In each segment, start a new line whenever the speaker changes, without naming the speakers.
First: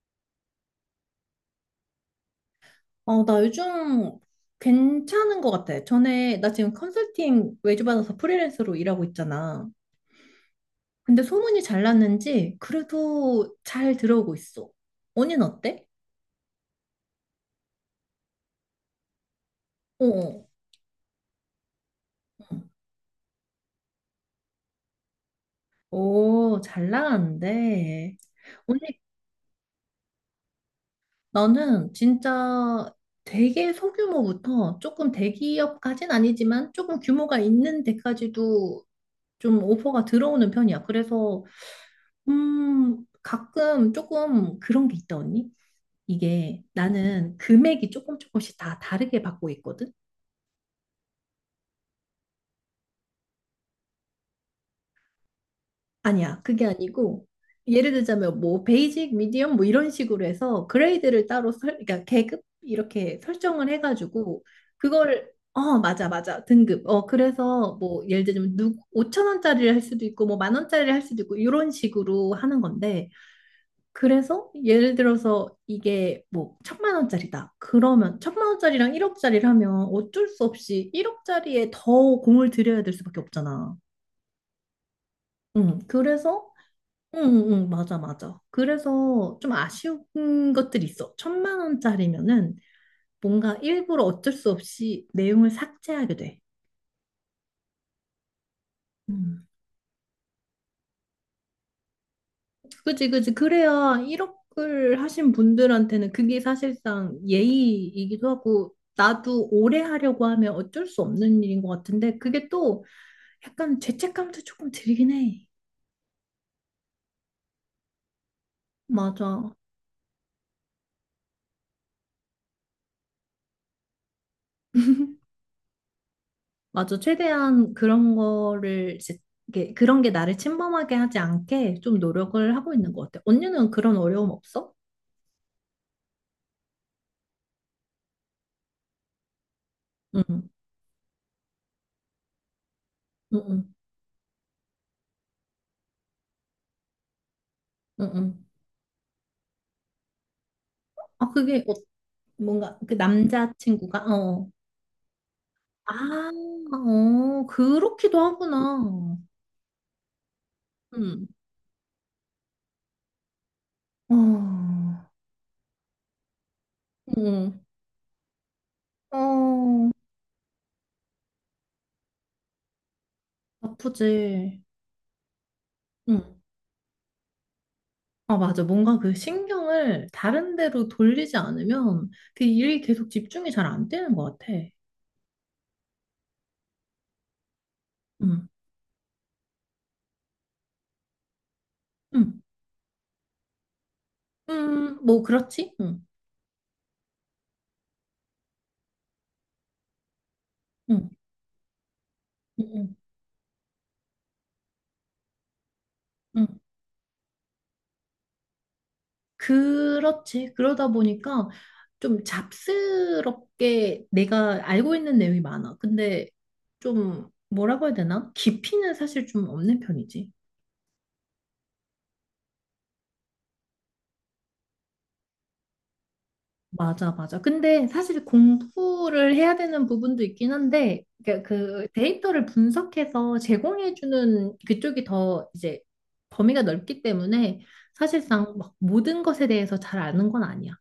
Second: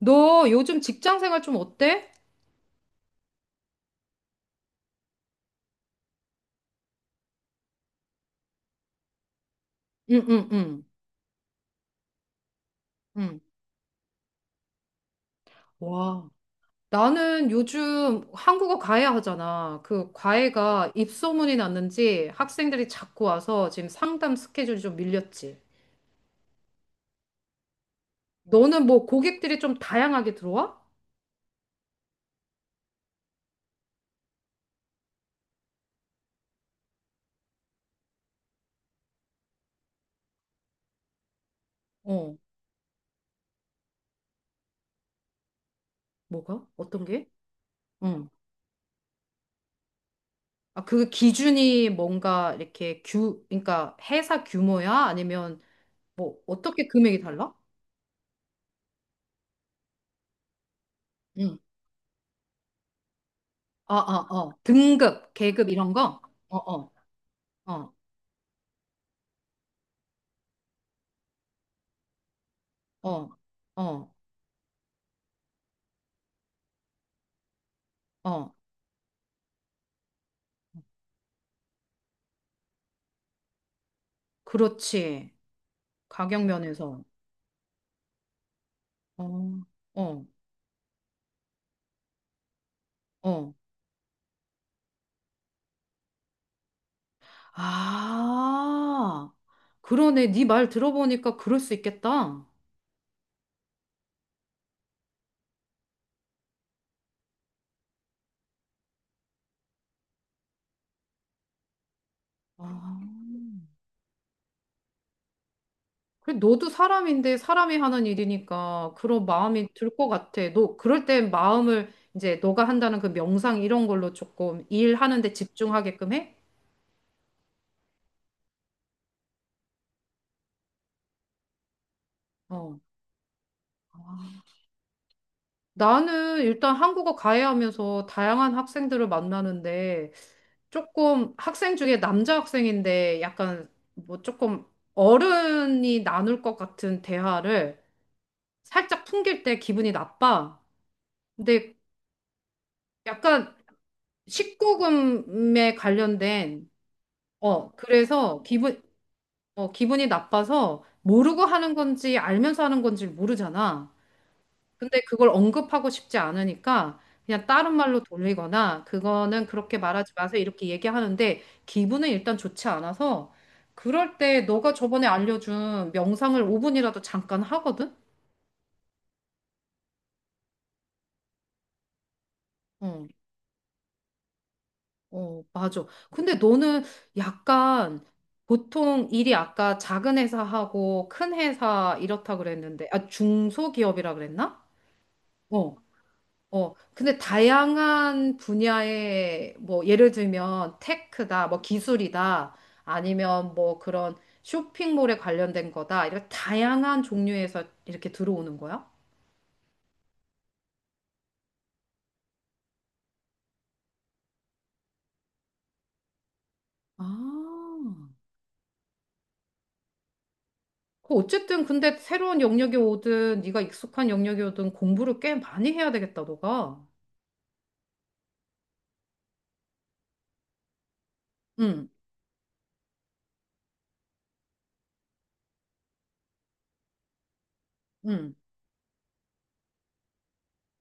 너 요즘 직장 생활 좀 어때?
어, 나 요즘 괜찮은 것 같아. 전에, 나 지금 컨설팅 외주 받아서 프리랜서로 일하고 있잖아.
응, 응, 응,
근데 소문이 잘 났는지
응.
그래도 잘 들어오고 있어. 언니는 어때?
와. 나는 요즘 한국어 과외 하잖아.
어,
그
어.
과외가 입소문이 났는지
어.
학생들이 자꾸 와서 지금 상담 스케줄이 좀 밀렸지.
오, 잘 나가는데. 언니,
너는 뭐 고객들이 좀 다양하게 들어와?
나는 진짜 되게 소규모부터 조금 대기업까진 아니지만 조금 규모가 있는 데까지도 좀 오퍼가 들어오는 편이야. 그래서,
어,
가끔 조금 그런 게 있다, 언니. 이게
뭐가? 어떤 게?
나는 금액이 조금
응.
조금씩 다 다르게 받고 있거든?
아, 그 기준이 뭔가 이렇게 그러니까 회사 규모야? 아니면 뭐
아니야, 그게
어떻게 금액이
아니고
달라?
예를 들자면 뭐 베이직, 미디엄 뭐 이런 식으로 해서 그레이드를 따로
응.
설, 그러니까 계급 이렇게 설정을
아, 아,
해가지고
어.
그거를
등급, 계급 이런
맞아,
거?
맞아,
어,
등급.
어.
어, 그래서
어.
뭐 예를 들면 누 5천 원짜리를 할 수도 있고 뭐 만 원짜리를 할 수도 있고 이런 식으로 하는 건데,
어, 어,
그래서 예를 들어서 이게 뭐 천만 원짜리다. 그러면 천만
어.
원짜리랑 1억짜리를 하면 어쩔 수 없이 1억짜리에 더 공을 들여야 될 수밖에 없잖아.
그렇지.
응,
가격
그래서,
면에서.
응, 응, 응, 맞아, 맞아. 그래서 좀
어,
아쉬운
어,
것들이 있어. 천만 원짜리면은
어.
뭔가 일부러 어쩔 수 없이 내용을 삭제하게 돼.
아,
음.
그러네. 네 말 들어보니까 그럴 수 있겠다.
그지, 그지. 그래야 1억을 하신 분들한테는 그게 사실상 예의이기도 하고, 나도 오래 하려고 하면 어쩔 수 없는 일인 것 같은데, 그게 또
아,
약간 죄책감도 조금 들긴 해.
그래, 너도 사람인데 사람이 하는 일이니까 그런
맞아.
마음이 들 것 같아. 너 그럴 땐 마음을 이제 너가 한다는 그 명상 이런 걸로 조금 일하는 데 집중하게끔 해?
맞아. 최대한 그런 거를, 이제 이게 그런 게 나를 침범하게 하지 않게 좀 노력을 하고
어.
있는 것 같아. 언니는 그런 어려움 없어?
나는 일단 한국어 가해하면서 다양한 학생들을 만나는데
응,
조금 학생 중에 남자 학생인데
응,
약간
응,
뭐 조금 어른이 나눌 것 같은 대화를
응, 응.
살짝 풍길 때 기분이 나빠.
아, 그게, 어,
근데
뭔가 그
약간
남자친구가, 어. 어.
19금에
아,
관련된
어,
어
그렇기도
그래서 기분
하구나.
어 기분이 나빠서
응,
모르고 하는 건지 알면서 하는 건지 모르잖아.
어,
근데 그걸 언급하고 싶지 않으니까 그냥
응,
다른 말로 돌리거나 그거는 그렇게
어,
말하지 마세요 이렇게 얘기하는데 기분은 일단 좋지 않아서 그럴 때
나쁘지.
너가 저번에 알려준
응.
명상을 5분이라도 잠깐 하거든?
아, 맞아. 뭔가 그 신경을 다른 데로 돌리지 않으면 그 일이
어,
계속 집중이 잘 안 되는 것 같아.
어, 맞아. 근데 너는 약간
응.
보통 일이 아까 작은 회사하고 큰 회사 이렇다
응,
그랬는데 아 중소기업이라 그랬나?
응, 뭐, 그렇지?
어,
응,
어, 근데 다양한 분야의 뭐 예를 들면
응,
테크다, 뭐 기술이다,
응,
아니면 뭐 그런 쇼핑몰에 관련된 거다, 이렇게
응.
다양한 종류에서 이렇게 들어오는 거야?
그렇지. 그러다 보니까 좀 잡스럽게 내가 알고 있는 내용이 많아. 근데 좀
아,
뭐라고 해야 되나? 깊이는 사실 좀 없는 편이지.
그 어쨌든 근데 새로운 영역이 오든 네가 익숙한 영역이 오든 공부를 꽤 많이 해야 되겠다, 너가.
맞아, 맞아. 근데 사실 공부를 해야 되는 부분도 있긴 한데, 그러니까 그
응,
데이터를 분석해서 제공해주는 그쪽이 더 이제 범위가 넓기 때문에
응.
사실상 막 모든 것에 대해서 잘 아는 건 아니야.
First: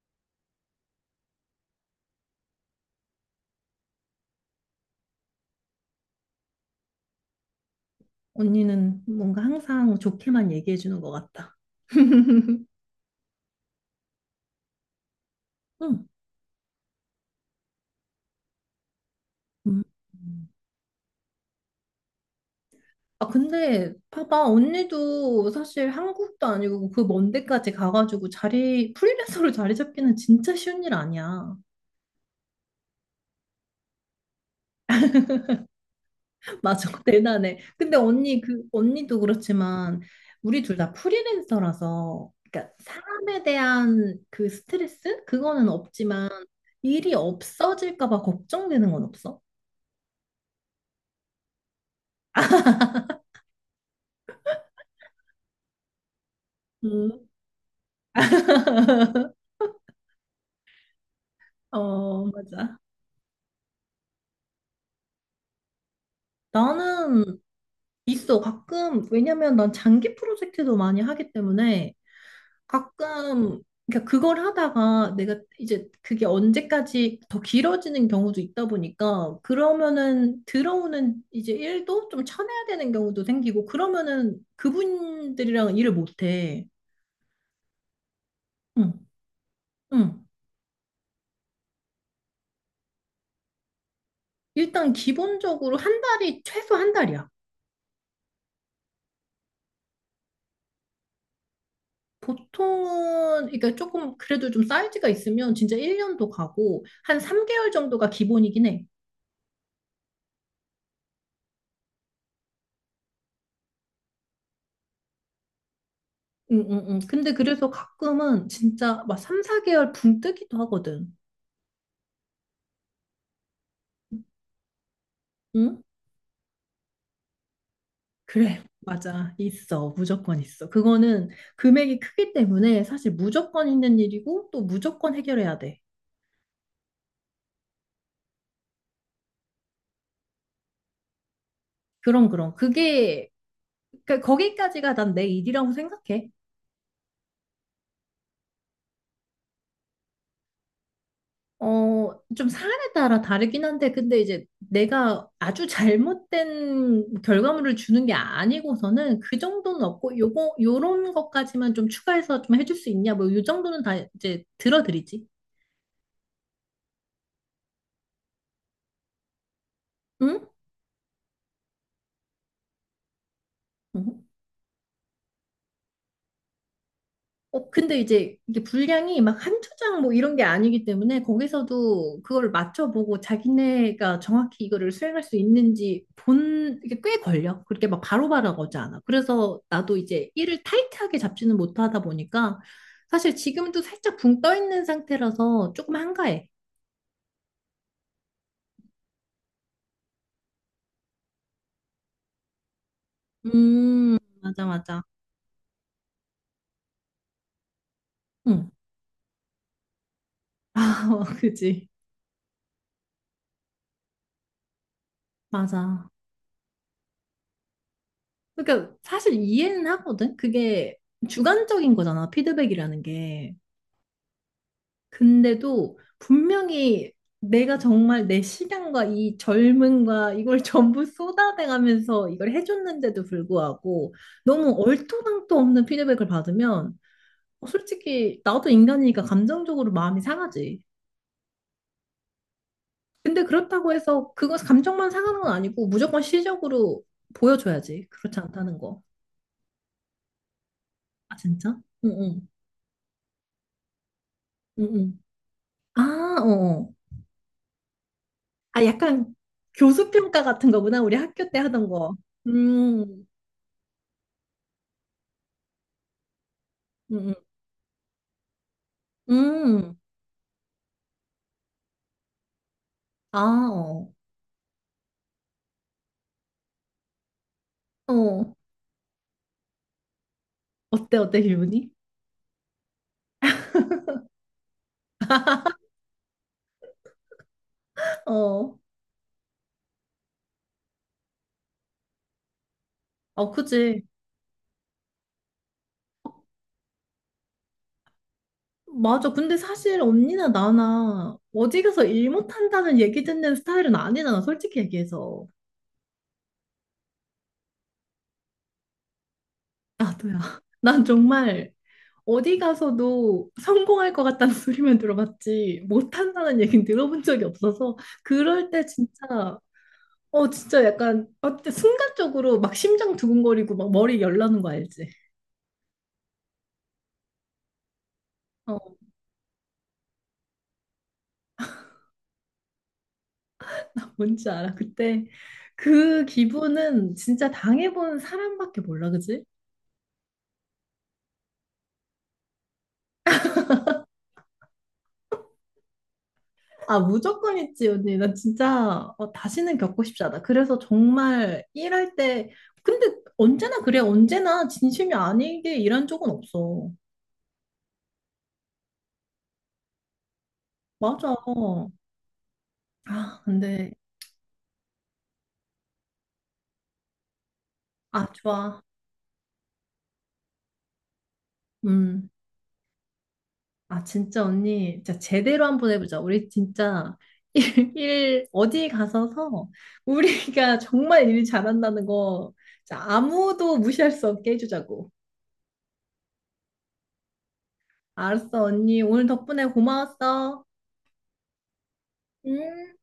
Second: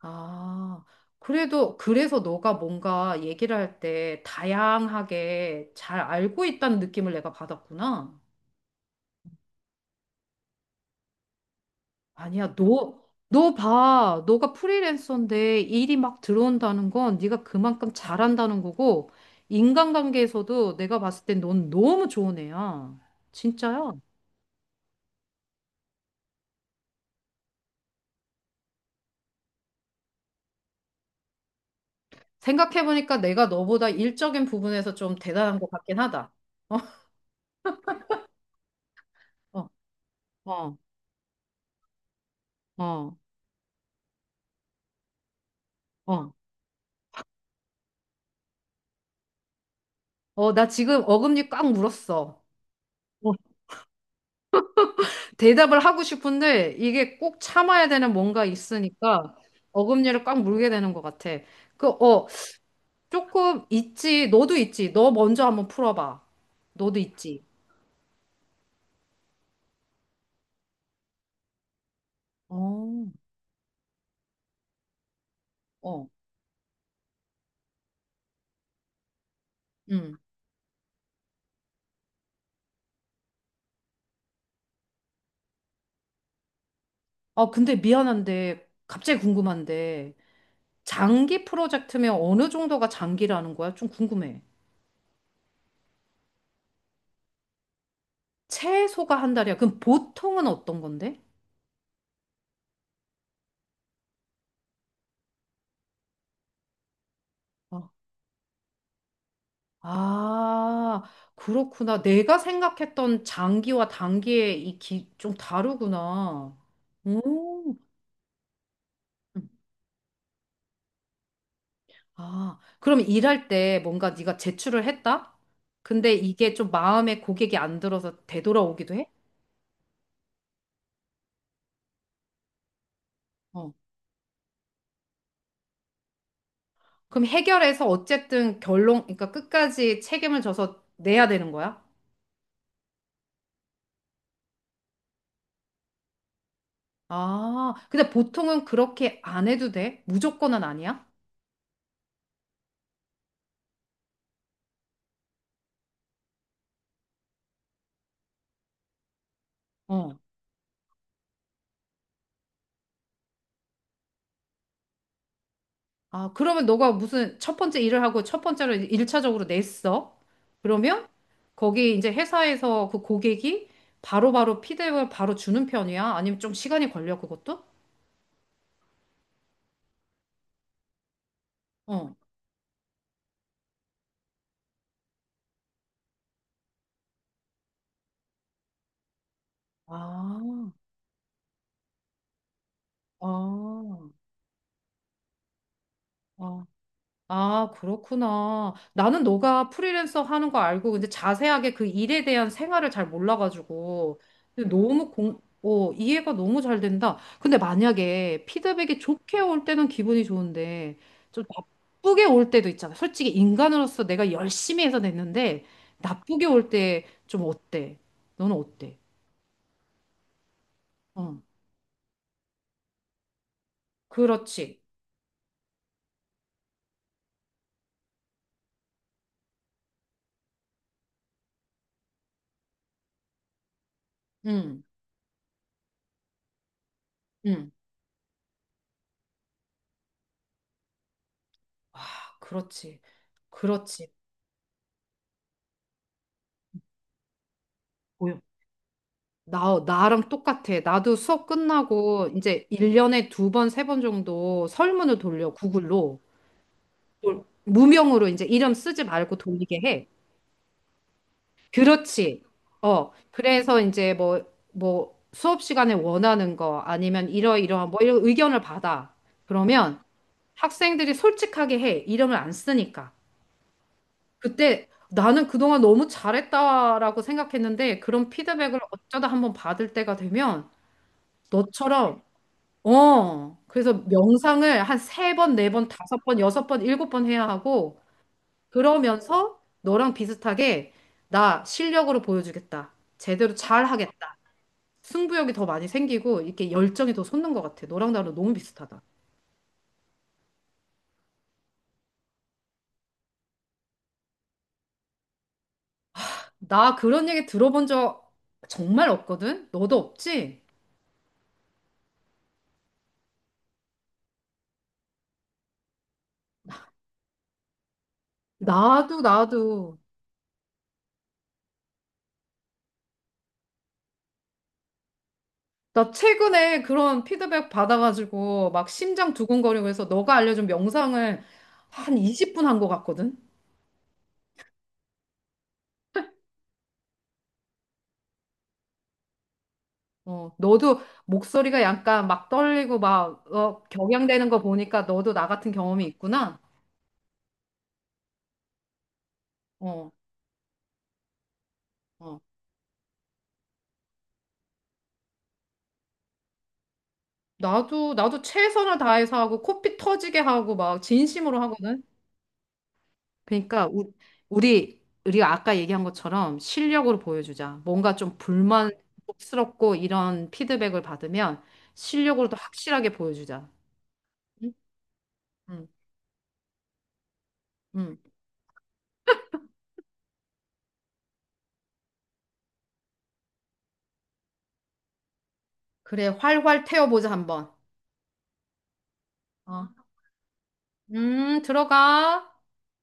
아, 그래도 그래서 너가 뭔가 얘기를 할 때 다양하게 잘 알고 있다는 느낌을 내가 받았구나.
언니는 뭔가 항상 좋게만 얘기해주는 것 같다.
아니야, 너 봐. 너가 프리랜서인데 일이
응.
막 들어온다는 건 네가 그만큼 잘한다는 거고,
음.
인간관계에서도 내가 봤을 땐 넌 너무 좋은 애야.
아,
진짜야.
근데 봐봐. 언니도 사실 한국도 아니고 그 먼 데까지 가가지고 자리, 프리랜서로 자리 잡기는 진짜 쉬운 일 아니야.
생각해보니까 내가 너보다 일적인 부분에서 좀 대단한 것 같긴 하다. 어,
맞아. 대단해. 근데 언니, 그, 언니도
어,
그렇지만 우리 둘
어,
다 프리랜서라서 그러니까
어,
사람에 대한 그 스트레스? 그거는 없지만
어.
일이 없어질까 봐 걱정되는 건 없어?
어, 나 지금 어금니 꽉 물었어. 어, 대답을 하고 싶은데 이게
음,
꼭 참아야 되는 뭔가 있으니까 어금니를 꽉 물게 되는 것 같아. 그,
어,
어,
맞아.
조금 있지. 너도 있지. 너 먼저 한번 풀어봐. 너도
나는
있지.
있어. 가끔, 왜냐면 난 장기 프로젝트도 많이 하기 때문에
어,
가끔, 그러니까 그걸 하다가 내가 이제
어.
그게 언제까지 더 길어지는 경우도 있다 보니까
응.
그러면은 들어오는 이제 일도 좀 쳐내야 되는 경우도 생기고 그러면은 그분들이랑 일을 못해.
아, 근데 미안한데,
응,
갑자기 궁금한데,
응.
장기 프로젝트면 어느 정도가 장기라는 거야? 좀 궁금해.
일단 기본적으로 한 달이 최소 한 달이야.
최소가 한 달이야. 그럼 보통은 어떤 건데?
보통은 그러니까 조금 그래도 좀 사이즈가 있으면 진짜 1년도 가고 한 3개월
아,
정도가 기본이긴 해.
아, 그렇구나. 내가 생각했던 장기와 단기의 좀 다르구나.
응, 응, 응. 근데 그래서
오,
가끔은 진짜 막 3, 4개월 붕 뜨기도 하거든.
아, 그럼 일할 때 뭔가 네가 제출을 했다?
응?
근데 이게 좀 마음에 고객이 안 들어서
그래,
되돌아오기도 해?
맞아. 있어. 무조건 있어. 그거는 금액이 크기 때문에 사실 무조건
어.
있는 일이고 또 무조건 해결해야 돼.
그럼 해결해서 어쨌든 결론, 그러니까 끝까지 책임을 져서 내야 되는 거야?
그럼, 그럼. 그게, 그, 거기까지가 난 내 일이라고 생각해.
아, 근데 보통은 그렇게 안 해도 돼? 무조건은 아니야?
어, 좀 사안에 따라 다르긴 한데, 근데 이제 내가 아주 잘못된 결과물을 주는 게 아니고서는 그 정도는
어.
없고, 요거, 요런 것까지만 좀 추가해서 좀 해줄 수 있냐, 뭐, 요 정도는 다 이제 들어드리지.
아, 그러면 너가 무슨 첫 번째 일을 하고 첫 번째로 일차적으로 냈어?
응?
그러면 거기 이제 회사에서 그 고객이
어?
바로바로 피드백을 바로 주는 편이야? 아니면 좀 시간이 걸려, 그것도?
어, 근데 이제 이게 분량이 막 한두 장 뭐 이런 게 아니기 때문에
어.
거기서도 그걸 맞춰보고 자기네가 정확히 이거를 수행할 수 있는지 본, 이게 꽤 걸려. 그렇게 막 바로바로 오지 않아. 그래서 나도 이제
아,
일을 타이트하게 잡지는 못하다 보니까 사실 지금도
아,
살짝 붕 떠 있는 상태라서 조금 한가해.
아, 아, 그렇구나. 나는 너가 프리랜서 하는 거 알고, 근데 자세하게 그 일에 대한 생활을 잘 몰라가지고,
맞아,
근데
맞아.
너무 이해가 너무 잘 된다. 근데 만약에
응.
피드백이 좋게 올 때는 기분이 좋은데,
아,
좀
그지.
나쁘게 올 때도 있잖아. 솔직히 인간으로서 내가 열심히 해서 냈는데,
맞아.
나쁘게 올 때 좀 어때? 너는
그러니까
어때?
사실 이해는 하거든. 그게
응,
주관적인 거잖아. 피드백이라는 게.
그렇지.
근데도 분명히 내가 정말 내 시간과 이 젊음과 이걸 전부 쏟아내가면서 이걸 해줬는데도 불구하고 너무
응,
얼토당토 없는 피드백을 받으면
응,
솔직히 나도 인간이니까 감정적으로 마음이 상하지.
아, 그렇지.
근데 그렇다고
그렇지.
해서 그거 감정만 상하는 건 아니고 무조건 시적으로 보여줘야지. 그렇지 않다는 거.
나랑 똑같아. 나도
아,
수업
진짜?
끝나고
응응.
이제 1년에 두 번, 세 번 정도
응응.
설문을 돌려,
아,
구글로.
어. 어.
무명으로 이제 이름
아,
쓰지
약간
말고 돌리게 해.
교수 평가 같은 거구나. 우리 학교 때 하던 거.
그렇지. 어,
음.
그래서 이제 뭐 수업 시간에 원하는 거
응,
아니면
응.
이러이러한 뭐 이런 의견을 받아.
음,
그러면 학생들이 솔직하게 해. 이름을 안 쓰니까.
아, 어.
그때 나는 그동안 너무 잘했다라고 생각했는데 그런
어.
피드백을 어쩌다 한번 받을 때가 되면
어때, 어때, 기분이?
너처럼 그래서 명상을 한 세 번, 네 번, 다섯 번, 여섯 번, 일곱 번 해야 하고,
어.
그러면서 너랑 비슷하게 나 실력으로 보여주겠다.
아,
제대로 잘
그지.
하겠다. 승부욕이 더 많이 생기고, 이렇게 열정이 더 솟는 것 같아. 너랑 나랑 너무 비슷하다.
맞아. 근데 사실 언니나 나나 어디 가서 일 못한다는 얘기 듣는 스타일은 아니잖아, 솔직히 얘기해서.
나 그런 얘기 들어본 적 정말 없거든? 너도
나도야.
없지?
난 정말 어디 가서도 성공할 것 같다는 소리만 들어봤지, 못한다는 얘기는 들어본 적이 없어서, 그럴 때
나도,
진짜,
나도.
어, 진짜 약간, 어때, 순간적으로 막 심장 두근거리고 막 머리 열나는 거 알지?
나 최근에 그런 피드백 받아가지고, 막
어.
심장 두근거리고 해서 너가 알려준 명상을 한 20분 한 것 같거든?
뭔지 알아? 그때 그 기분은 진짜 당해본 사람밖에 몰라, 그지?
어, 너도 목소리가 약간 막 떨리고 막 격양되는 거 보니까 너도 나 같은 경험이 있구나.
아, 무조건 있지, 언니. 나 진짜 어, 다시는 겪고
어,
싶지 않아. 그래서 정말 일할
어.
때, 근데 언제나 그래. 언제나 진심이 아니게 일한 적은 없어.
나도 최선을 다해서 하고 코피 터지게 하고 막
맞아.
진심으로 하거든.
아,
그러니까
근데,
우, 우리 우리가 아까 얘기한 것처럼 실력으로 보여주자. 뭔가
아,
좀
좋아.
불만스럽고 이런 피드백을 받으면
음.
실력으로도 확실하게 보여주자.
아, 진짜
응?
언니, 진짜 제대로
응,
한번 해보자. 우리 진짜 일,
응.
일 어디 가서서 우리가 정말 일 잘한다는 거 진짜 아무도 무시할 수 없게 해주자고.
그래, 활활 태워보자 한번.
알았어, 언니. 오늘 덕분에
어.
고마웠어.
들어가.
음.